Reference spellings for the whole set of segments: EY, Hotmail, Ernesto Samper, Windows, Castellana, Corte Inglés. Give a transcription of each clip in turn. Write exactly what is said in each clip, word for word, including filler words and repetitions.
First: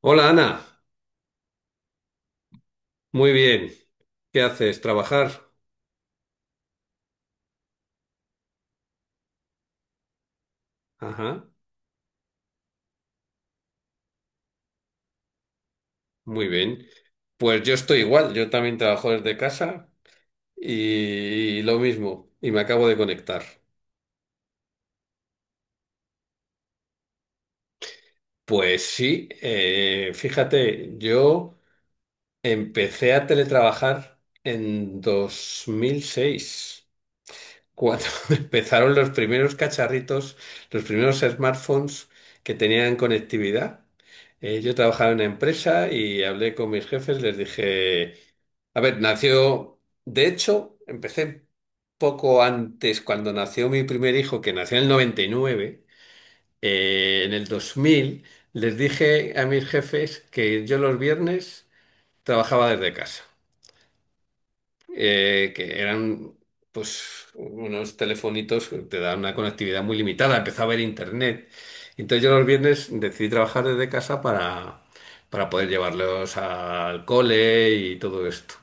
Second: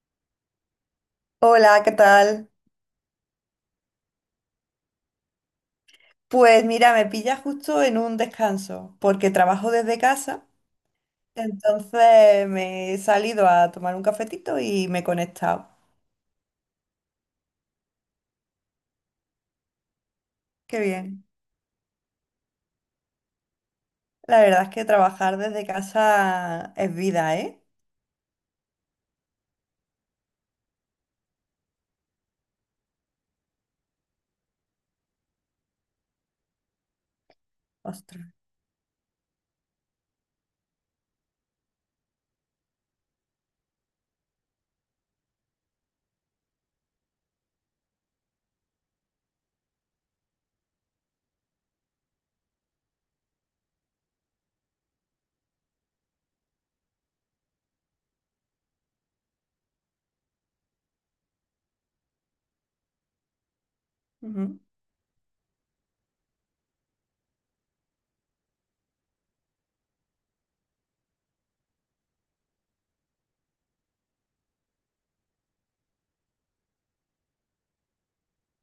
Hola Ana, Hola, ¿qué tal? muy bien. ¿Qué haces? ¿Trabajar? Pues mira, me pilla justo en un descanso, porque trabajo desde casa, Ajá, entonces me he salido a tomar un cafetito y me he conectado. muy bien. Pues yo estoy igual, yo también trabajo desde casa Qué bien. y, lo mismo, y me acabo de conectar. La verdad es que trabajar desde casa es vida, ¿eh? Pues sí, eh, fíjate, yo empecé a teletrabajar en dos mil seis. cuando Ostras. empezaron los primeros cacharritos, los primeros smartphones que tenían conectividad. Eh, yo trabajaba en una empresa y hablé con mis jefes, les dije, a ver, nació, de hecho, empecé poco antes, cuando nació mi primer hijo, que nació en el noventa y nueve, eh, en el dos mil. Les dije a mis jefes que yo los viernes trabajaba desde casa, Ujú. eh, que eran pues unos telefonitos que te dan una conectividad muy limitada, empezaba a haber internet. Entonces yo los viernes decidí trabajar desde casa para, para poder llevarlos al cole y todo esto.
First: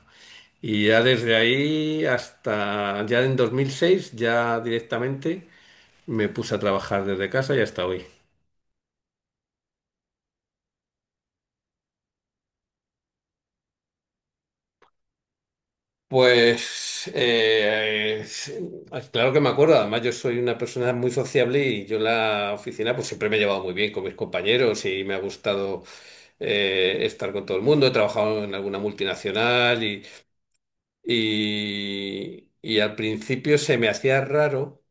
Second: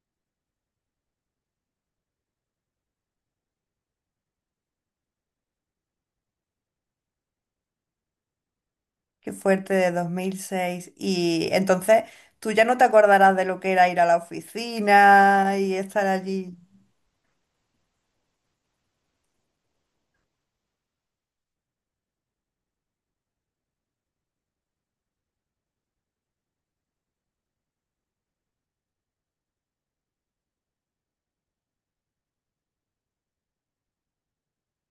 Y ya desde ahí hasta ya en dos mil seis, ya directamente me puse a trabajar desde casa y hasta hoy. Qué fuerte de dos mil seis. Y entonces tú ya no te acordarás de lo que era ir a la oficina y estar allí. Pues eh, eh, claro que me acuerdo, además yo soy una persona muy sociable y yo en la oficina pues siempre me he llevado muy bien con mis compañeros y me ha gustado eh, estar con todo el mundo. He trabajado en alguna multinacional y, y, y al principio se me hacía raro.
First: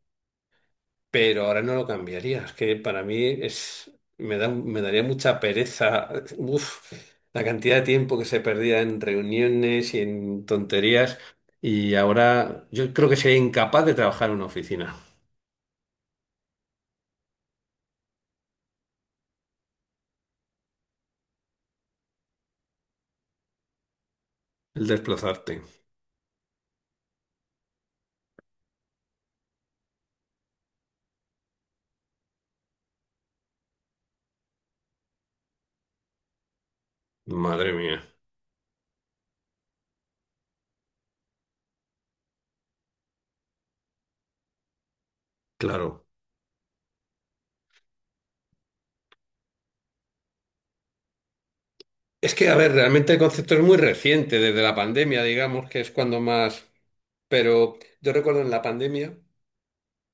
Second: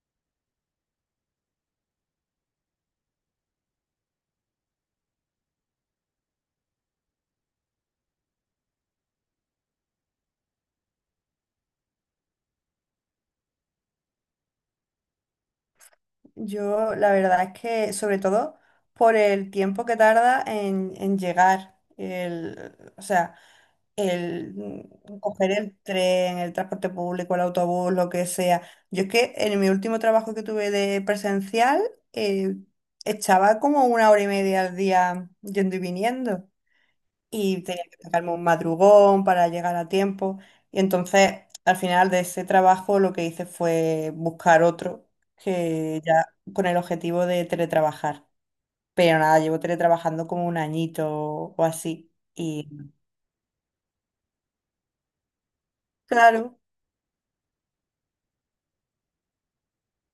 Pero ahora no lo cambiaría. Es que para mí es, me da, me daría mucha pereza. Uf, la cantidad de tiempo que se perdía en reuniones y en tonterías. Y ahora yo creo que sería incapaz de trabajar en una oficina. Yo la verdad es que, sobre todo por el tiempo que tarda en, en llegar, el, o sea, el El mm, coger desplazarte. el tren, el transporte público, el autobús, lo que sea. Yo es que en mi último trabajo que tuve de presencial, eh, echaba como una hora y media al día yendo y viniendo y Madre tenía mía. que sacarme un madrugón para llegar a tiempo. Y entonces, al final de ese trabajo, lo que hice fue buscar otro que Claro. ya con el objetivo de teletrabajar. Pero nada, llevo teletrabajando como un añito o así. Es que, a Y ver, realmente el concepto es muy reciente, desde la pandemia, digamos, que es cuando claro, más. Pero yo recuerdo en la pandemia.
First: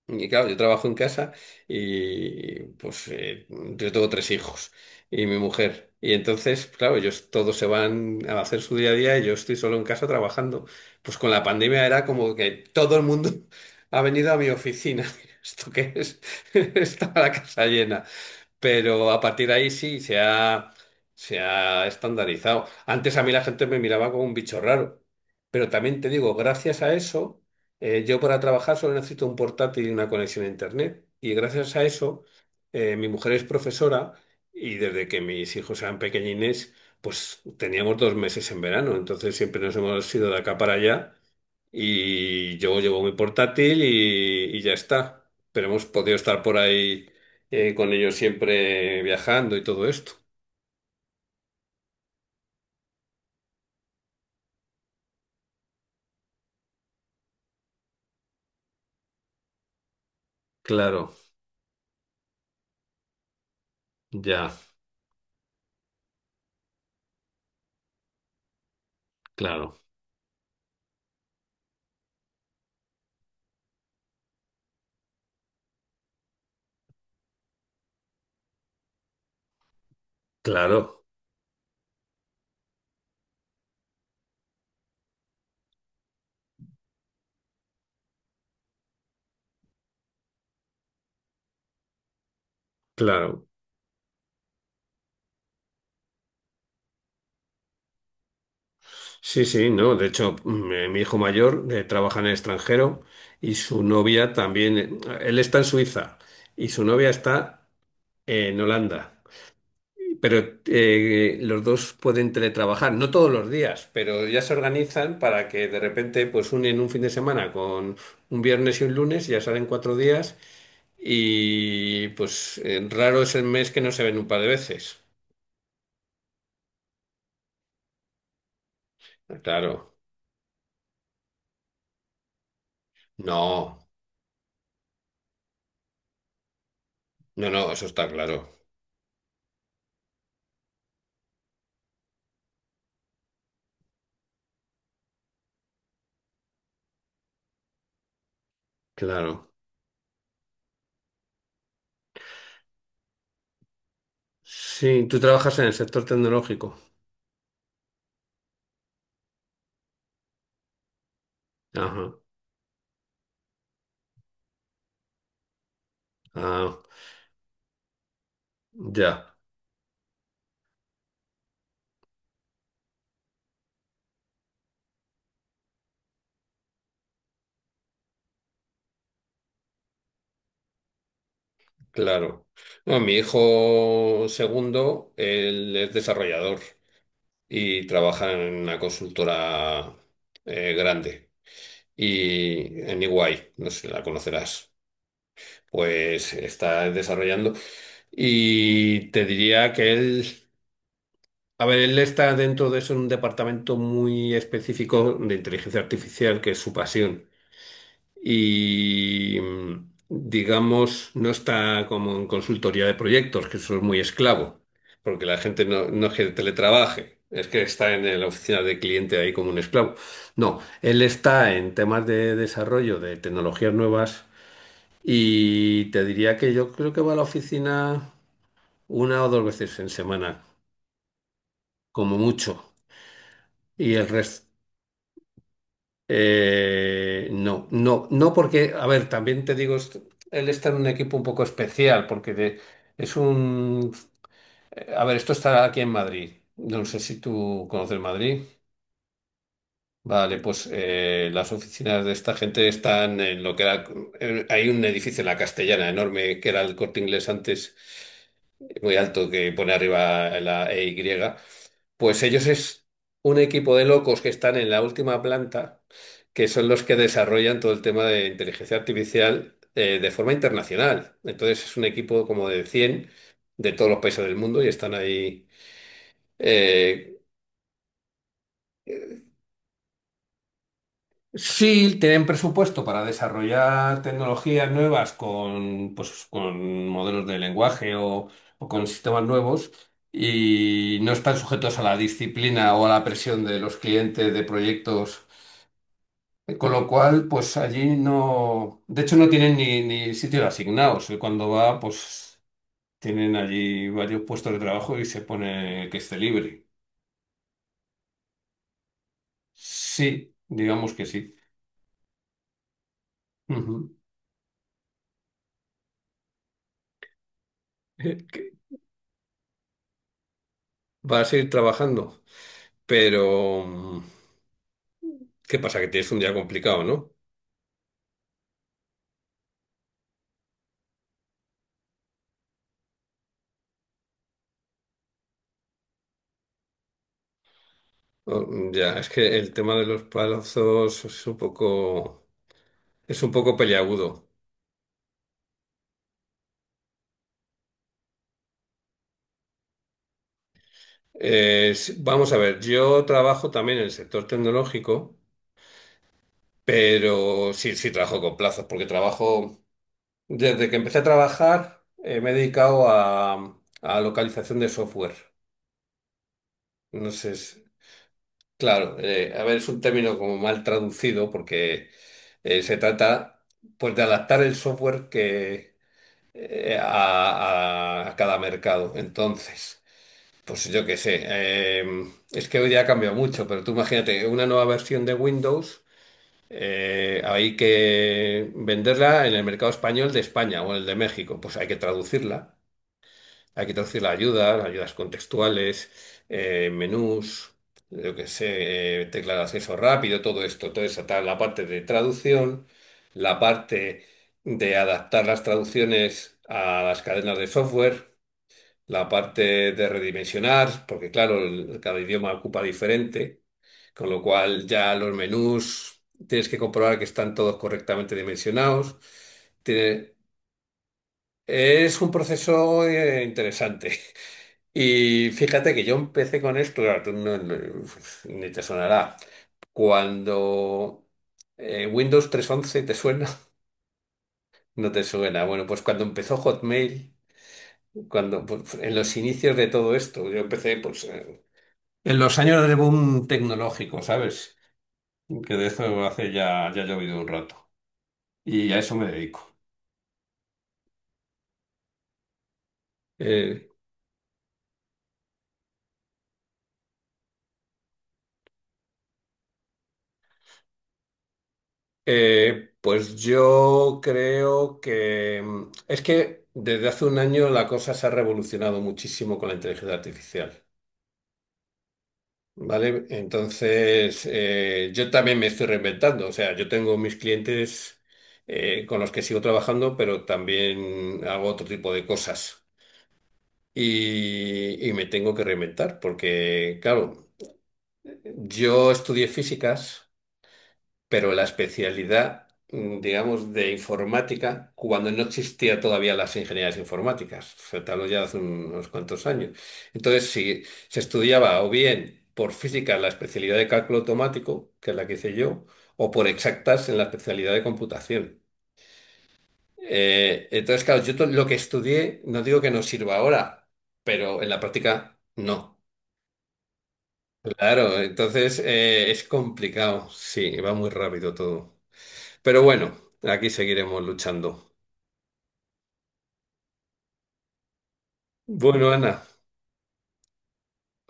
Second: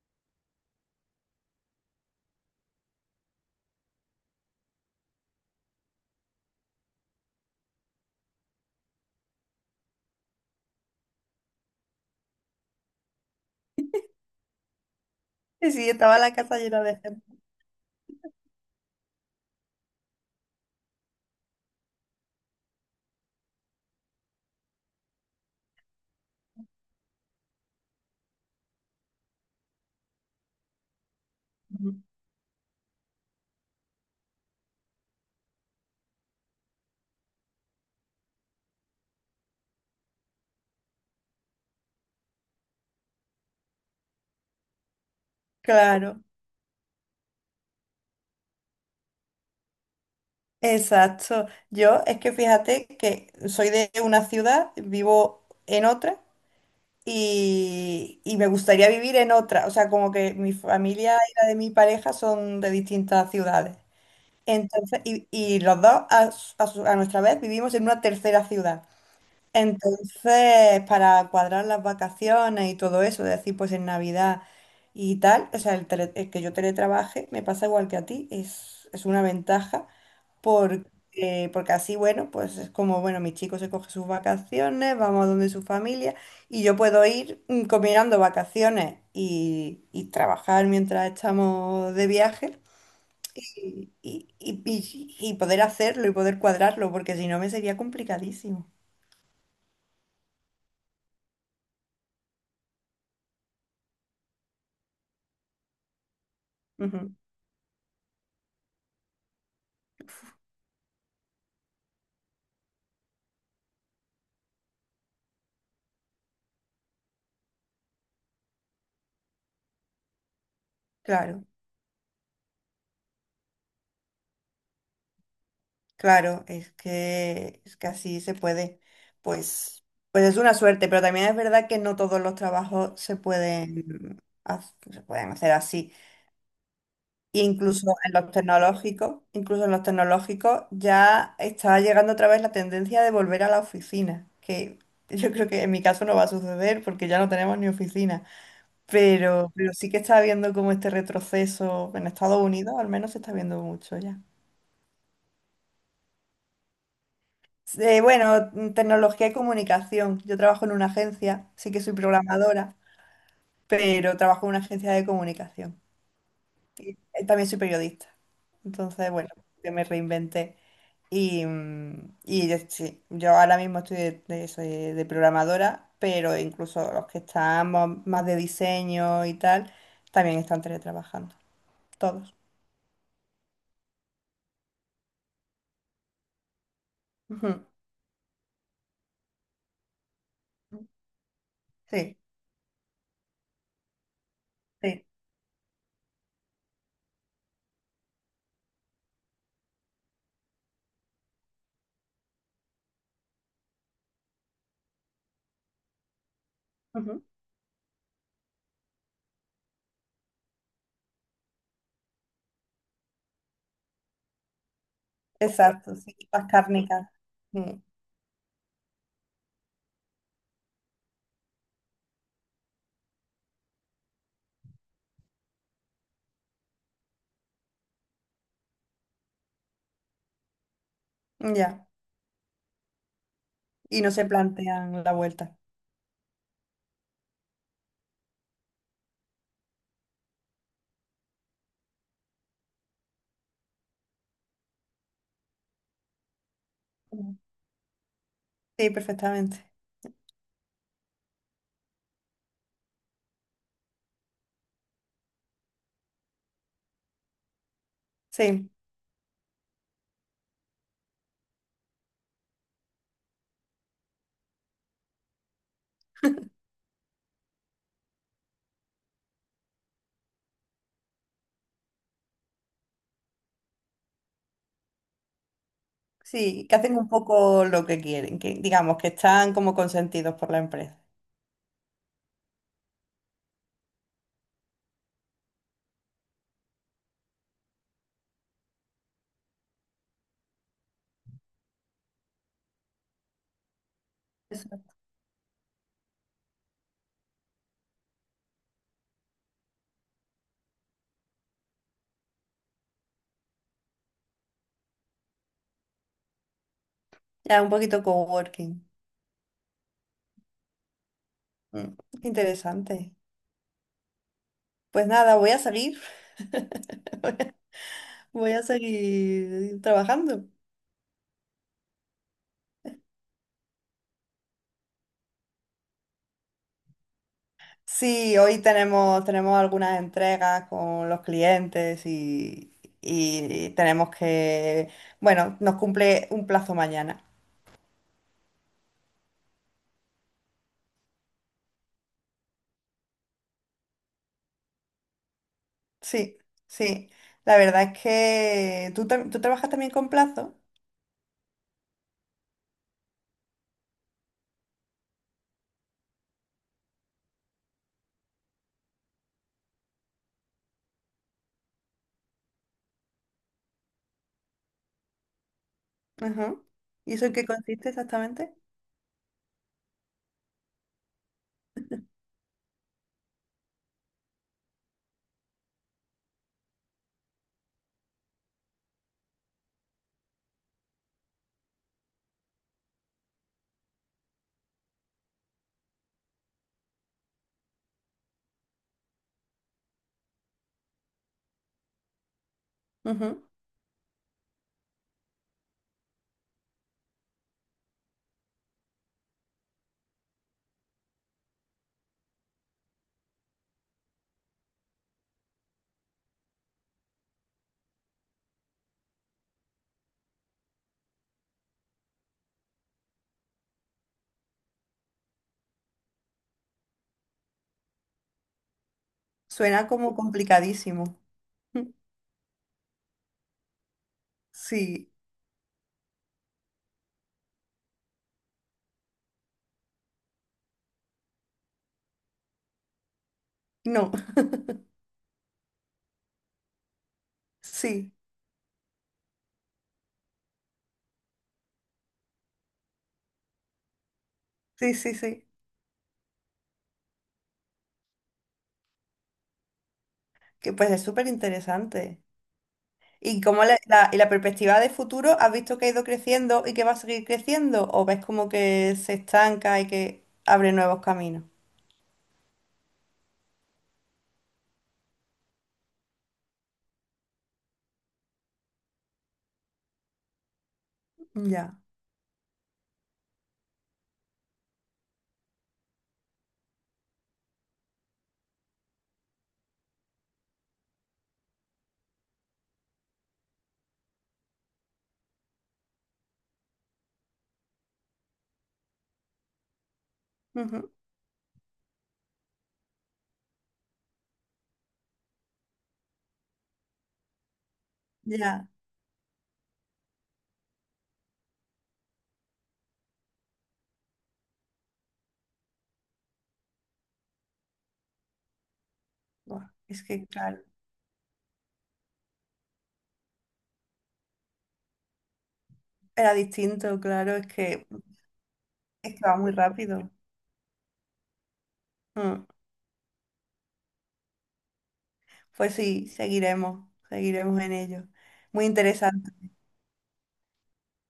Y claro, yo trabajo en casa y pues eh, yo tengo tres hijos y mi mujer. Y entonces, claro, ellos todos se van a hacer su día a día y yo estoy solo en casa trabajando. Pues con la pandemia era como que todo el mundo ha venido a mi oficina. ¿Esto y sí, qué es? estaba la casa llena de Estaba gente. la casa llena. Pero a partir de ahí sí, se ha, se ha estandarizado. Antes a mí la gente me miraba como un bicho raro, pero también te digo, gracias a eso, eh, yo para trabajar solo necesito un portátil y una conexión a Internet. Y gracias a eso, eh, mi mujer es profesora y desde que mis hijos eran pequeñines, pues teníamos dos meses en verano, entonces siempre nos hemos ido de acá para allá. Y yo llevo mi portátil y, y ya está. Pero hemos podido Claro, estar por ahí, eh, con ellos siempre viajando y todo esto. exacto. Yo es que fíjate que soy de una ciudad, vivo en otra. Y, y me gustaría vivir en otra. O sea, como que mi Claro, familia y la de mi pareja son de distintas ciudades. ya, Entonces, y, y los dos a, su- a su- a nuestra vez vivimos en una tercera ciudad. claro, Entonces, para cuadrar las vacaciones y todo eso, de decir, pues en Navidad y tal, o sea, el, tele- el que yo teletrabaje me pasa igual que a ti, es, es una ventaja claro, porque, porque así, bueno, pues es como, bueno, mi chico se coge sus vacaciones, vamos a donde su familia y yo puedo ir mm, combinando vacaciones y, y trabajar mientras estamos de viaje claro. y, y, y, y y poder hacerlo y poder cuadrarlo, porque si no me sería complicadísimo. Sí, sí, no. De hecho, mm, eh, mi hijo mayor, eh, trabaja en el extranjero y su novia también. eh, Él está en Suiza y su novia Ujú, está en Holanda. Pero eh, los dos pueden teletrabajar, no todos los días, pero ya se organizan para que de repente pues unen un fin de semana con un viernes y un lunes, ya salen cuatro días claro. y pues, eh, raro es el mes que no se ven un par de veces. Claro, es que, es que así se puede. Pues, Claro, pues es una suerte, pero también es verdad que no todos los trabajos se no, pueden, haz- se pueden hacer así. E no, no, eso incluso está en los claro. tecnológicos, incluso en los tecnológicos ya está llegando otra vez la tendencia de volver a la oficina, que yo creo que en mi caso no va a suceder porque ya no tenemos ni oficina. Claro. Pero, pero sí que está habiendo como este retroceso en Estados Unidos, al menos se está viendo mucho ya. Sí, tú trabajas en el sector tecnológico. Eh, bueno, mm, Tecnología y comunicación. Yo trabajo en una agencia, sí que soy Ajá, programadora, pero trabajo en una agencia de comunicación. ah, Eh, También soy periodista. ya, Entonces, bueno, yo me reinventé. Y, mm, y yo- sí, yo ahora mismo estoy de, de eso, de- de programadora, pero incluso los que estamos más de diseño y tal, también están teletrabajando. Todos. claro. No, mi hijo segundo, él es desarrollador Ujú. y trabaja en una consultora, eh, grande. Sí, Y en E Y, no sé si la conocerás, sí. pues está desarrollando. Y te diría que él, a ver, él está dentro de eso en un departamento muy específico de inteligencia artificial, que es su Ujú. pasión y, mm, digamos, no está como en consultoría de proyectos, que eso es muy esclavo, porque la gente no, Exacto, no es sí. que Las cárnicas. teletrabaje, es que Mm. está en la oficina de cliente ahí como un esclavo. No, él está en temas de desarrollo de tecnologías nuevas y te diría que yo creo que va a la oficina una o dos veces en semana, Ya. como mucho, y Y el no se resto. plantean la vuelta. Eh, no, no, no, porque, a ver, también te digo, est- él está en un equipo un poco especial, porque de- es un... A ver, esto está aquí en Madrid. No sé si Ujú. tú conoces Madrid. Sí, perfectamente. Vale, pues eh, las oficinas de esta gente están en lo que era... eh, Hay un edificio en la Castellana enorme, que era el Corte Inglés antes, Sí, muy alto, que pone arriba la E EY. Pues ellos es un equipo de locos que están en la última planta, que son los que desarrollan todo el tema de inteligencia artificial, eh, de forma internacional. Entonces es un equipo como de cien de todos los países del mundo y están ahí. sí, que hacen un eh, poco lo que quieren, que digamos que están como consentidos por la empresa. sí, tienen presupuesto para desarrollar tecnologías nuevas con, pues, con modelos de lenguaje o, o con sistemas nuevos. Y no están sujetos a la disciplina o a la presión de los clientes de Eso. proyectos. Con lo cual, pues allí no, de hecho no tienen ni, ni, sitio asignados. Él, Cuando va, pues tienen allí varios puestos de trabajo y se pone que esté libre. Ya un poquito coworking. Sí, digamos que sí. Mm, qué interesante. Ujú. Pues nada, voy a seguir, Eh, Que voy a seguir trabajando. Vas a ir trabajando, pero, mm, ¿qué pasa? Que tienes un día complicado, ¿no? Sí, hoy tenemos, tenemos algunas entregas con los clientes y, y tenemos que, bueno, nos cumple un plazo mañana. O- mm, Ya, es que el tema de los plazos es un poco, es un poco peliagudo. Sí, sí. La verdad es que tú, tam- tú trabajas también con plazo. Es- vamos a ver, yo trabajo también en el sector tecnológico. Pero sí, sí trabajo con plazos, porque trabajo, desde que empecé a trabajar, eh, me he dedicado a, a localización de software. Ujú. No ¿Y eso en sé, qué si- consiste exactamente? claro, eh, a ver, es un término como mal traducido, porque eh, se trata pues de adaptar el software que, eh, a, a- a cada mercado. Entonces, pues yo qué sé, eh, es que hoy día ha cambiado mucho, pero tú imagínate una nueva versión de Windows. Eh, hay que venderla en el mercado español de España o el de México. Pues hay que traducirla. Ujú. Hay que traducir la ayuda, ayudas contextuales, eh, menús, yo que sé, eh, tecla de acceso rápido, todo esto. Toda esa tal, la parte de traducción, la parte de adaptar las traducciones a las cadenas de software, la parte de redimensionar, porque claro, el- cada idioma ocupa diferente, con lo cual ya los menús tienes que comprobar que están todos correctamente dimensionados. Suena Tiene- como complicadísimo. es un proceso, eh, interesante. Sí, Y fíjate que yo empecé con esto, claro, tú no- no- ni te sonará. Cuando eh, Windows trescientos once te suena, no, no te suena. Bueno, pues cuando empezó Hotmail, sí, cuando pues, en los inicios de todo esto, yo empecé pues, eh, En los años de boom tecnológico, ¿sabes? sí, sí, sí. Que de eso hace ya, ya ha llovido un rato. Y a eso me dedico. Que pues es súper interesante. ¿Y cómo Eh, la, la- y la perspectiva de futuro, has visto que ha ido creciendo y que va a seguir creciendo? ¿O ves como que se estanca y que abre nuevos caminos? eh, pues yo creo que, mm, es que desde hace un año la cosa se ha revolucionado muchísimo con la inteligencia artificial, Ya, ¿vale? Entonces, eh, yo también me estoy reinventando, o sea, yo tengo mis clientes, eh, con los que sigo trabajando, pero también hago otro tipo de cosas. y, y me tengo que reinventar porque, claro, yo estudié físicas, ujú, pero la especialidad, mm, digamos, de informática, cuando no existía todavía las ingenierías informáticas, o sea, te hablo ya de hace ya. unos cuantos años. Entonces, si se estudiaba o bien por física la especialidad de cálculo automático, que es la que hice yo, o por exactas en la especialidad de computación. Buah, es que, Eh, claro, entonces, claro, yo to- lo que estudié, no digo que no sirva ahora, pero en la práctica no. era distinto, claro, es que... Claro, entonces eh, Es es que va muy complicado. rápido. Sí, va muy rápido todo. Mm. Pero bueno, aquí seguiremos luchando. Pues sí, seguiremos, seguiremos en ello. Muy Bueno, Ana, interesante.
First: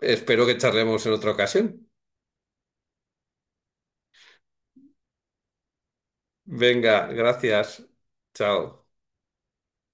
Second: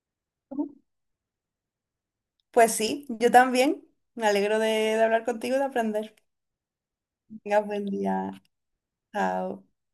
espero que charlemos en otra ocasión. Pues sí, yo también. Me alegro de, de hablar contigo y de aprender. Venga, Tengas gracias. buen día. Chao. Chao.